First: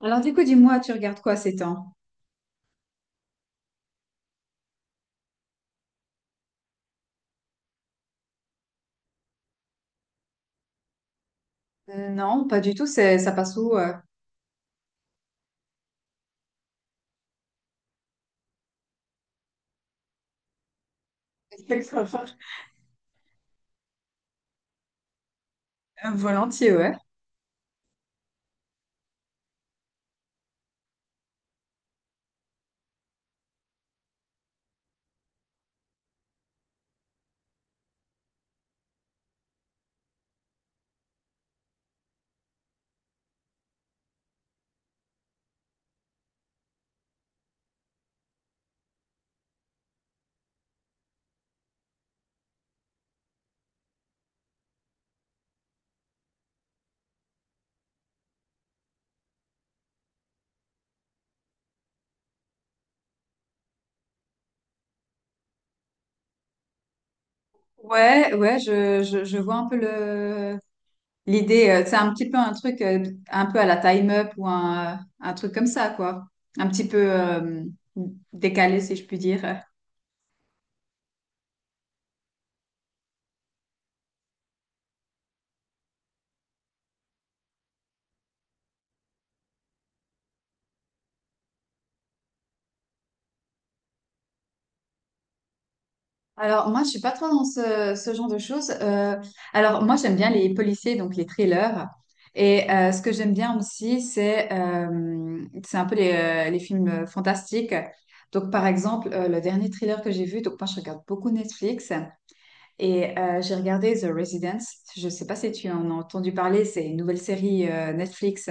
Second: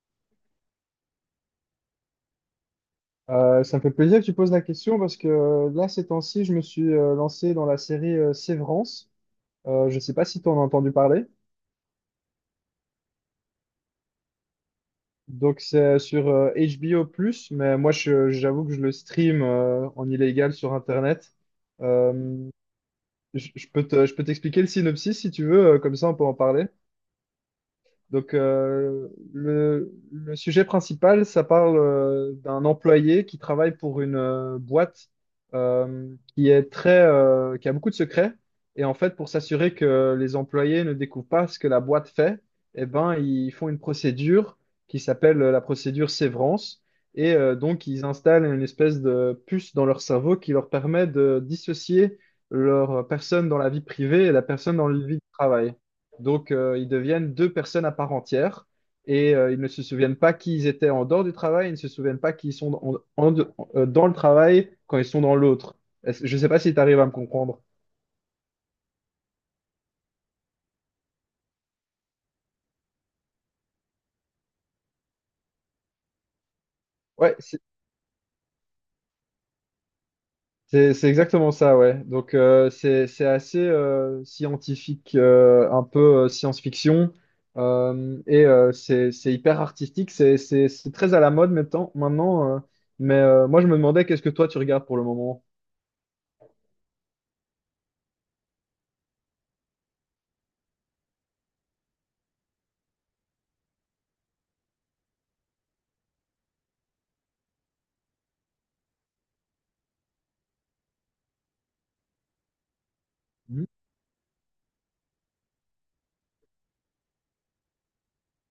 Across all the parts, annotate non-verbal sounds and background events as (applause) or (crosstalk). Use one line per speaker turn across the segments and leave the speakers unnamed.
Alors du coup, dis-moi, tu regardes quoi ces temps?
Ça me fait plaisir que tu poses la question parce que là, ces temps-ci, je me suis lancé dans la série Sévrance. Je ne sais pas si tu en as entendu parler.
Non, pas du tout, ça passe où?
Donc, c'est sur HBO+, mais moi, j'avoue que je le stream en illégal sur Internet.
(laughs)
Euh, je peux je peux t'expliquer le synopsis si tu veux, comme ça on peut en parler.
Volontiers, ouais.
Donc, le sujet principal, ça parle d'un employé qui travaille pour une boîte euh, qui est qui a beaucoup de secrets. Et en fait, pour s'assurer que les employés ne découvrent pas ce que la boîte fait, eh ben, ils font une procédure qui s'appelle la procédure sévrance. Et donc, ils installent une espèce de puce dans leur cerveau qui leur permet de dissocier leur personne dans la vie privée et la personne dans la vie de travail. Donc, ils deviennent deux personnes à part entière et ils ne se souviennent pas qui ils étaient en dehors du travail, ils ne se souviennent pas qui ils sont en de- dans le travail quand ils sont dans l'autre. Je ne sais pas si tu arrives à me comprendre.
Ouais, ouais, je vois un peu le l'idée. C'est un petit peu un truc un peu à la Time Up ou un truc comme ça, quoi. Un petit peu
Ouais,
décalé, si je puis dire.
c'est exactement ça, ouais. Donc, c'est assez scientifique, un peu science-fiction. Et c'est hyper artistique, c'est très à la mode maintenant. Moi, je me demandais qu'est-ce que toi tu regardes pour le moment?
Alors, moi, je suis pas trop dans ce genre de choses. Alors, moi, j'aime bien les policiers, donc les thrillers. Et ce que j'aime bien aussi, c'est un peu les films fantastiques. Donc, par exemple, le dernier thriller que j'ai vu, donc moi, je regarde beaucoup Netflix et j'ai regardé The Residence. Je sais pas si tu en as entendu parler, c'est une nouvelle série Netflix.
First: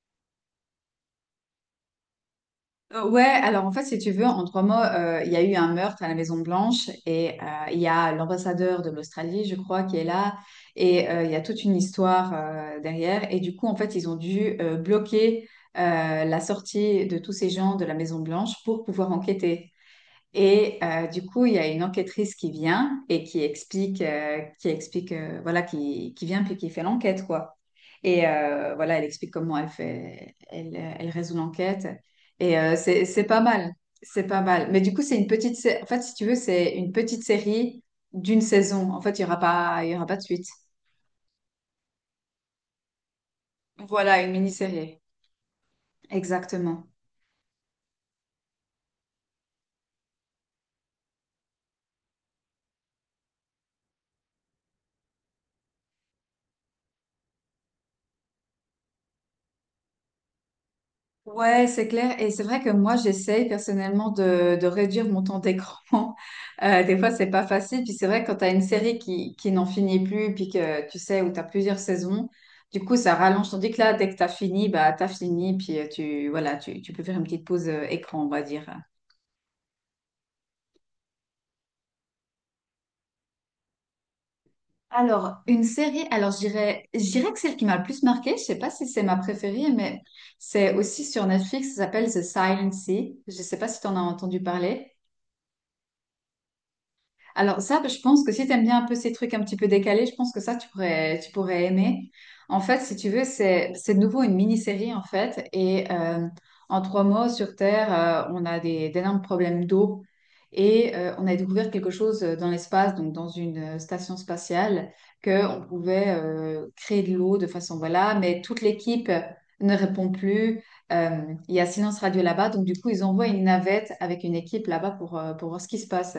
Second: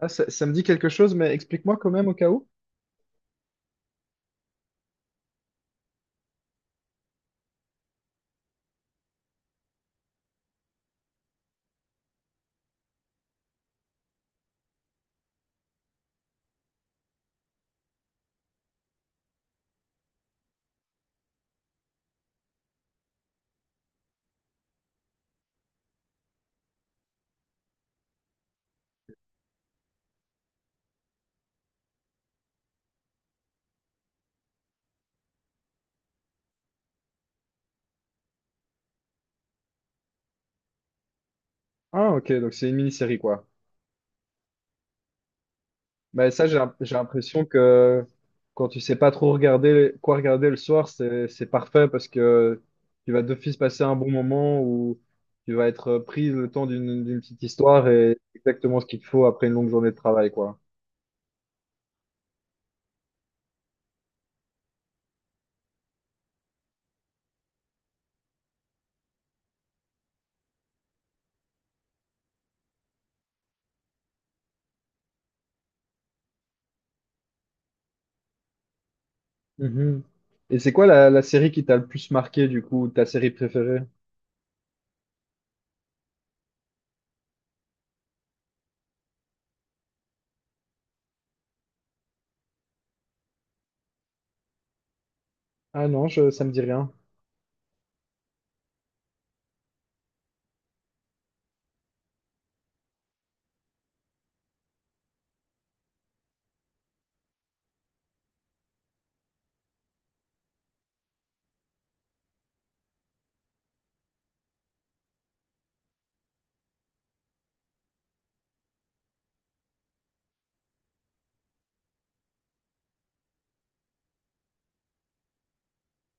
Ah, ça me dit quelque chose, mais explique-moi quand même au cas où.
Ouais, alors en fait, si tu veux, en trois mots, il y a eu un meurtre à la Maison Blanche et il y a l'ambassadeur de l'Australie, je crois, qui est là et il y a toute une histoire derrière. Et du coup, en fait, ils ont dû bloquer la sortie de tous ces gens de la Maison Blanche pour pouvoir enquêter. Et du coup, il y a une enquêtrice qui vient et qui explique, voilà, qui vient puis qui fait l'enquête, quoi. Et voilà, elle explique comment elle fait, elle résout l'enquête. Et c'est, c'est pas mal. Mais du coup, c'est une petite, sé- en fait, si tu veux, c'est une petite série d'une saison. En fait, il y aura pas de suite.
Ah, ok, donc c'est une mini-série, quoi.
Voilà, une mini-série.
Mais ça, j'ai
Exactement.
j'ai l'impression que quand tu sais pas trop regarder quoi regarder le soir, c'est parfait parce que tu vas d'office passer un bon moment où tu vas être pris le temps d'une petite histoire et exactement ce qu'il te faut après une longue journée de travail, quoi.
Ouais, c'est clair. Et c'est vrai que moi, j'essaye personnellement de réduire mon temps d'écran. (laughs) Des fois, c'est pas facile. Puis c'est vrai que quand tu as une série qui n'en finit plus, puis que tu sais, où tu as plusieurs saisons, du coup, ça rallonge. Tandis que là, dès que tu as fini, bah, tu as fini. Puis voilà, tu peux faire une petite pause écran, on va dire.
Mhm. Et c'est quoi la série qui t'a le plus marqué, du coup, ta série préférée?
Alors, une série, je dirais que celle qui m'a le plus marquée, je sais pas si c'est ma préférée, mais c'est aussi sur Netflix, ça s'appelle The Silent Sea. Je sais pas si tu en as entendu parler.
Ah non, ça me dit rien.
Alors ça, je pense que si tu aimes bien un peu ces trucs un petit peu décalés, je pense que ça, tu pourrais aimer. En fait, si tu veux, c'est de nouveau une mini-série, en fait. Et en trois mois sur Terre, on a des, d'énormes problèmes d'eau. Et on a découvert quelque chose dans l'espace, donc dans une station spatiale, qu'on pouvait créer de l'eau de façon, voilà, mais toute l'équipe ne répond plus. Euh, il y a silence radio là-bas, donc du coup, ils envoient une navette avec une équipe là-bas pour voir ce qui se passe.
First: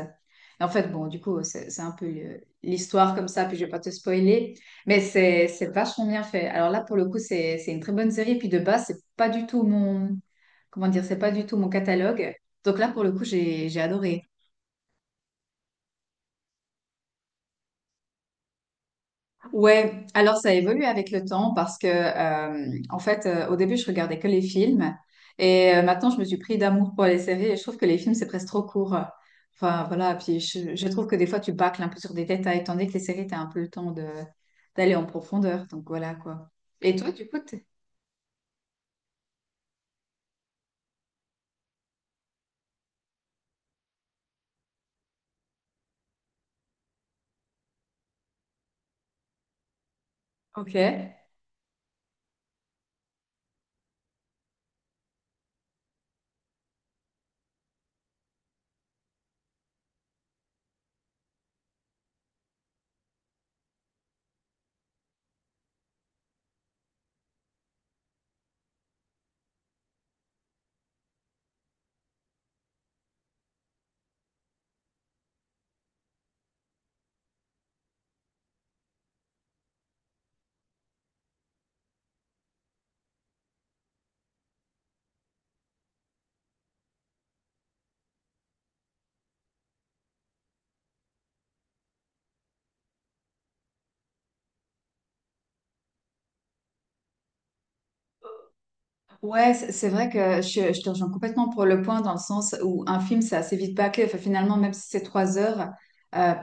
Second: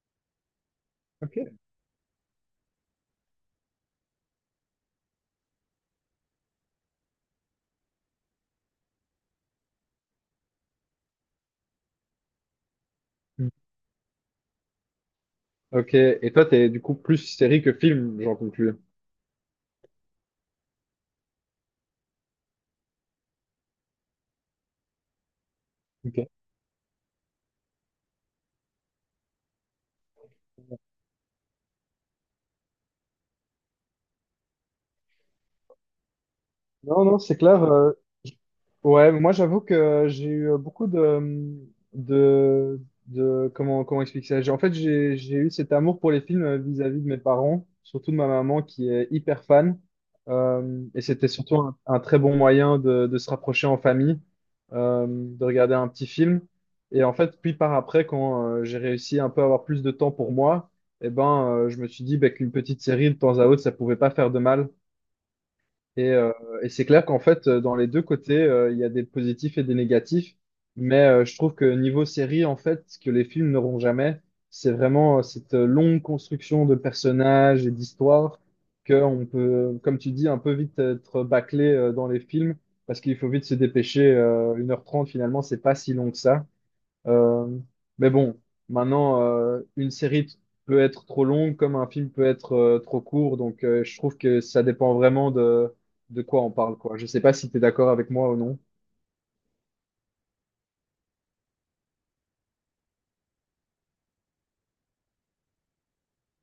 Et en fait, bon, du
Ok.
coup, c'est un peu l'histoire comme ça, puis je vais pas te spoiler, mais c'est vachement bien fait. Alors là, pour le coup, c'est une très bonne série, puis de base, c'est pas du tout mon catalogue. Donc là, pour le coup,
Mm.
j'ai adoré.
Ok, et toi, t'es du coup plus série que film, j'en conclus.
Ouais, alors ça évolue avec le temps parce que, au début, je regardais que les films et maintenant, je
Ok.
me suis pris d'amour pour les séries et je trouve que les films, c'est presque trop court. Enfin, voilà, puis je trouve que des fois, tu bâcles un peu sur des détails, tandis que les séries, tu as un peu le temps de d'aller en profondeur. Donc voilà quoi. Et
Non,
toi,
non,
du
c'est
coup,
clair.
t'es-
Ouais, moi j'avoue que j'ai eu euh, beaucoup de, de, de comment, comment expliquer ça? En fait, j'ai eu cet amour pour les films vis-à-vis de mes parents, surtout de ma maman qui est hyper fan.
ok.
Et c'était surtout un très bon moyen de se rapprocher en famille, de regarder un petit film. Et en fait, puis par après, quand j'ai réussi un peu à avoir plus de temps pour moi, eh ben, je me suis dit bah, qu'une petite série de temps à autre, ça pouvait pas faire de mal. Et, euh, et c'est clair qu'en fait, dans les deux côtés, il y a des positifs et des négatifs. Mais je trouve que niveau série, en fait, ce que les films n'auront jamais, c'est vraiment cette longue construction de personnages et d'histoires qu'on peut, comme tu dis, un peu vite être bâclé dans les films parce qu'il faut vite se dépêcher. 1h30, finalement, c'est pas si long que ça. Euh, mais bon, maintenant, une série peut être trop longue comme un film peut être trop court. Donc, je trouve que ça dépend vraiment de quoi on parle, quoi. Je sais pas si tu es d'accord avec moi ou non.
Ouais, c'est je te rejoins complètement pour le point dans le sens où un film, c'est assez vite bâclé. Enfin, finalement, même si c'est trois heures, euh,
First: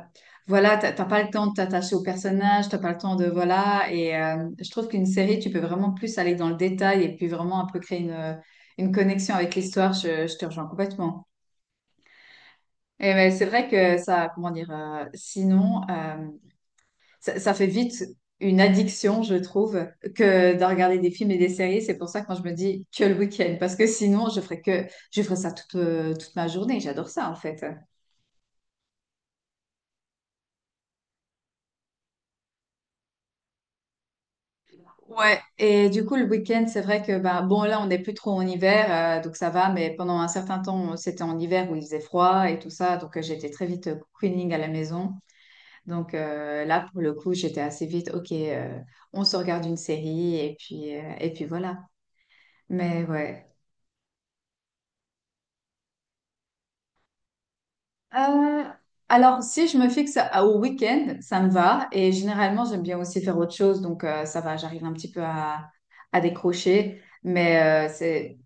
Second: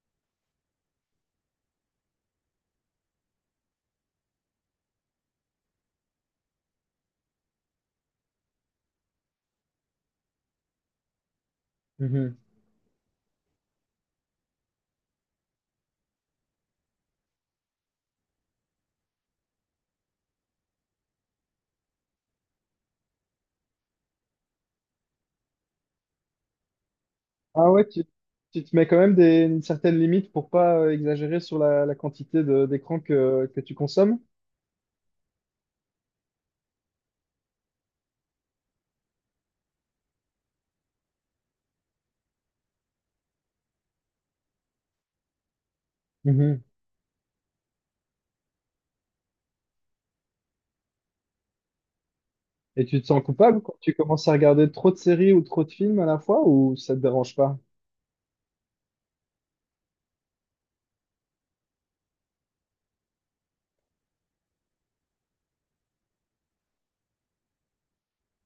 voilà, t'as pas le temps de t'attacher au personnage, t'as pas le temps de, voilà. Et je trouve qu'une série, tu peux vraiment plus aller dans le détail et puis vraiment un peu créer une connexion avec l'histoire. Je te rejoins complètement.
Mhm.
Et mais c'est vrai que ça, ça fait vite une addiction, je trouve, que de regarder des films et des séries. C'est pour ça que quand je me dis que le week-end, parce que sinon, je ferais ça toute, toute ma journée. J'adore ça, en fait.
Ah ouais, tu te mets quand même des, une certaine limite pour pas exagérer sur la quantité d'écran que tu consommes.
Ouais. Et du coup, le week-end, c'est vrai que, bah, bon, là, on n'est plus trop en hiver, donc ça va, mais pendant un certain temps, c'était en hiver où il faisait froid et tout ça, donc j'étais très vite cocooning à la maison. Donc
Mhm.
là, pour le coup, j'étais assez vite, ok, on se regarde une série et puis voilà.
Et tu
Mais
te sens
ouais.
coupable quand tu commences à regarder trop de séries ou trop de films à la fois ou ça te dérange pas?
Euh, alors, si je me fixe au week-end, ça me va. Et généralement, j'aime bien aussi faire autre chose. Donc, ça va, j'arrive un petit peu à décrocher. Mais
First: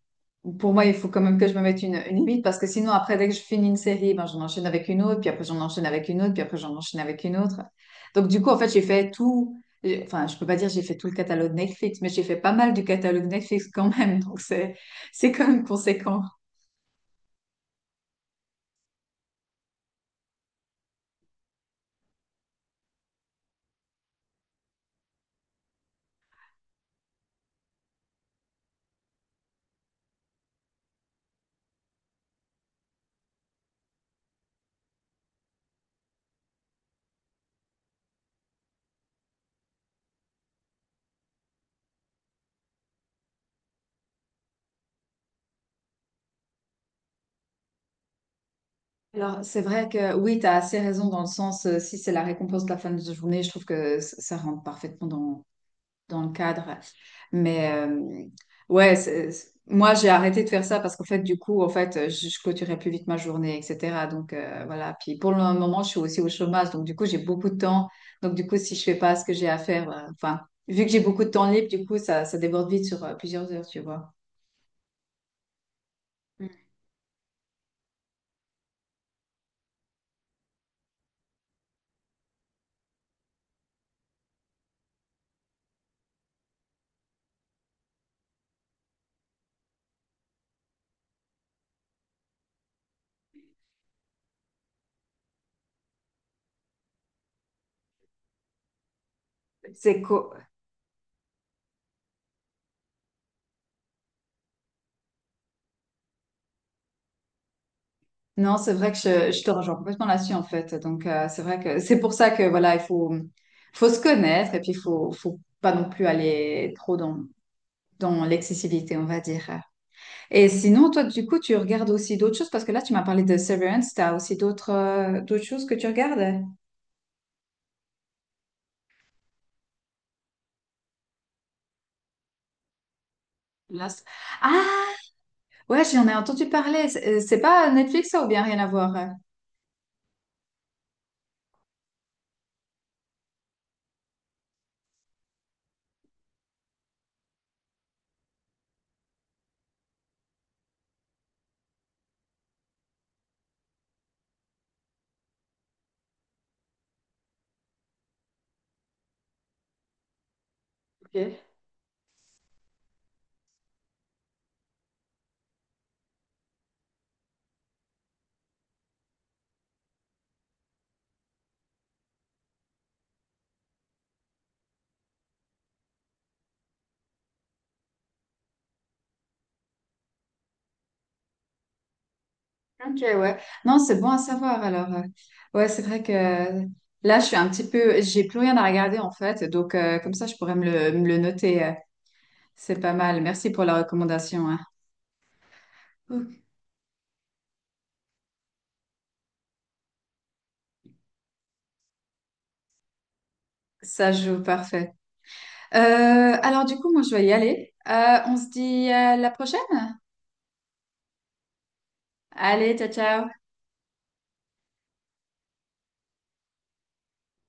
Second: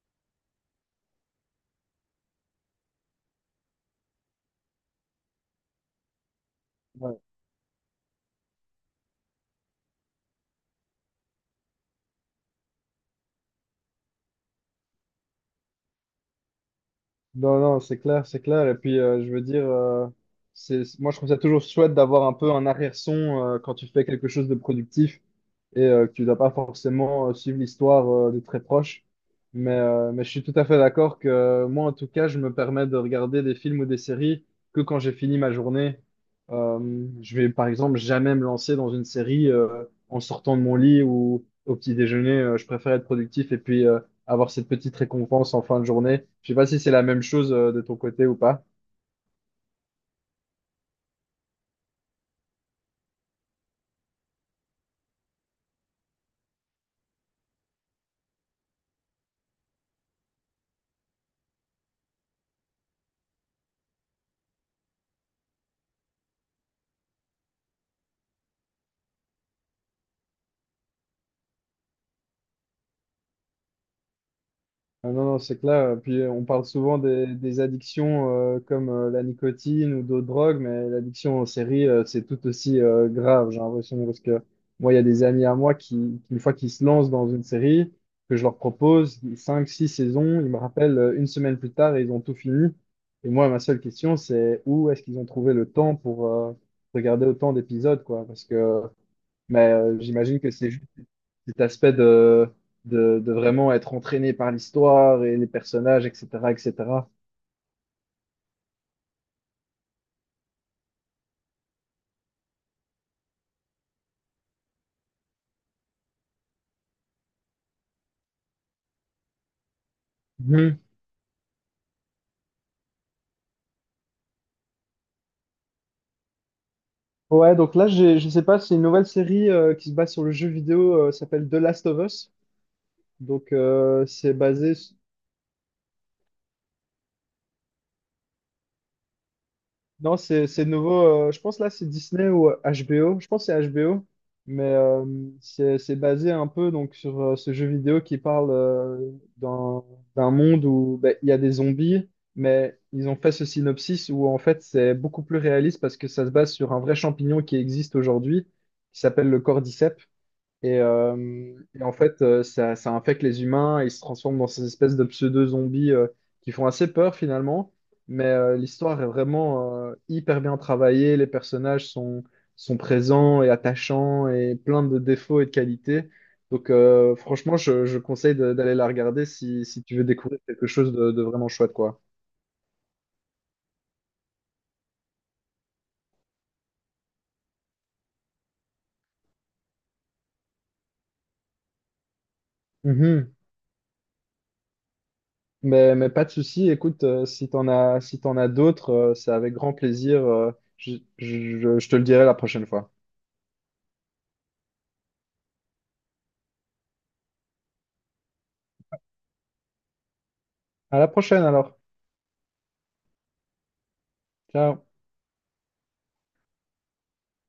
pour moi, il faut quand même que je me mette une limite parce que sinon, après, dès que je finis une série, ben, j'en enchaîne avec une autre, puis après, j'en enchaîne avec une autre, puis après, j'en enchaîne
Ouais.
avec une autre. Donc, du coup, en fait, j'ai fait tout. J'ai- Enfin, je peux pas dire j'ai fait tout le catalogue Netflix, mais j'ai fait pas mal du catalogue Netflix quand même. Donc, c'est quand même conséquent.
Non, non, c'est clair, c'est clair. Et puis, je veux dire, moi, je trouve ça toujours chouette d'avoir un peu un arrière-son quand tu fais quelque chose de productif et que tu dois pas forcément suivre l'histoire de très proche. Mais, mais je suis tout à fait d'accord que moi, en tout cas, je me permets de regarder des films ou des séries que quand j'ai fini ma journée. Je vais, par exemple, jamais me lancer dans une série en sortant de mon lit ou au petit déjeuner. Je préfère être productif et puis avoir cette petite récompense en fin de journée. Je sais pas si c'est la même chose de ton côté ou pas.
Alors, c'est vrai que oui, tu as assez raison dans le sens, si c'est la récompense de la fin de journée, je trouve que ça rentre parfaitement dans le cadre. Mais euh, ouais, moi, j'ai arrêté de faire ça parce qu'en fait, je clôturais plus vite ma journée, etc. Donc, voilà. Puis pour le moment, je suis aussi au chômage. Donc, du coup, j'ai beaucoup de temps. Donc, du coup, si je fais pas ce que j'ai à faire, enfin, vu que j'ai beaucoup de temps libre, du coup, ça déborde vite sur plusieurs heures, tu vois.
Ah non, non, c'est clair. Puis on
Mm.
parle souvent des addictions comme la nicotine ou d'autres drogues, mais l'addiction aux séries, c'est tout aussi grave, j'ai l'impression, parce que moi, il y a des amis à moi qui, une fois qu'ils se lancent dans une série, que je leur propose 5 6 saisons, ils me rappellent une semaine plus tard et ils ont tout fini. Et moi, ma seule question, c'est où est-ce qu'ils ont trouvé le temps pour regarder autant d'épisodes, quoi, parce que
C'est
j'imagine
cool.
que c'est cet aspect de, de vraiment être entraîné par l'histoire et les personnages, etc., etc.
Non, c'est vrai que je te rejoins complètement là-dessus en fait. Donc c'est vrai que (laughs) c'est pour ça que voilà, il faut faut se connaître et puis il faut faut pas non plus aller trop dans dans l'excessivité, on va dire. Et
Mhm.
sinon, toi, du coup, tu regardes aussi d'autres choses parce que là, tu m'as parlé de Severance. T'as aussi d'autres d'autres choses que tu regardes?
Ouais, donc là, je sais pas, c'est une nouvelle série qui se base sur le jeu vidéo, s'appelle The Last of Us. Donc,
Là,
c'est
ah,
basé.
ouais, j'en ai entendu parler. C'est pas Netflix ça ou bien rien à voir?
Non, c'est nouveau. Je pense là, c'est Disney ou HBO. Je pense que c'est HBO. Mais c'est basé un peu donc, sur ce jeu vidéo qui parle d'un d'un monde où ben, il y a des zombies. Mais ils ont fait ce synopsis où en fait, c'est beaucoup plus réaliste parce que ça se base sur un vrai champignon qui existe aujourd'hui, qui s'appelle le cordyceps. Et,
Ok.
euh, et en fait, euh, ça, ça infecte les humains, et ils se transforment dans ces espèces de pseudo-zombies qui font assez peur finalement. Mais l'histoire est vraiment hyper bien travaillée, sont présents et attachants et plein de défauts et de qualités. Donc franchement, je conseille d'aller la regarder si tu veux découvrir quelque chose de vraiment chouette, quoi.
Ok, ouais. Non, c'est bon à savoir. Alors, ouais, c'est vrai que là, je suis un petit peu, j'ai plus rien à regarder en fait. Donc, comme ça, je pourrais me le noter. C'est pas mal.
Mhm.
Merci pour la recommandation, hein.
Mais pas de
Ouh,
souci, écoute, si t'en as, si t'en as d'autres, c'est avec grand plaisir. Je je je te le dirai la prochaine fois.
ça joue parfait. Alors, du coup, moi, je vais y aller. On se dit à la prochaine.
À la prochaine alors.
Allez, ciao, ciao.
Ciao.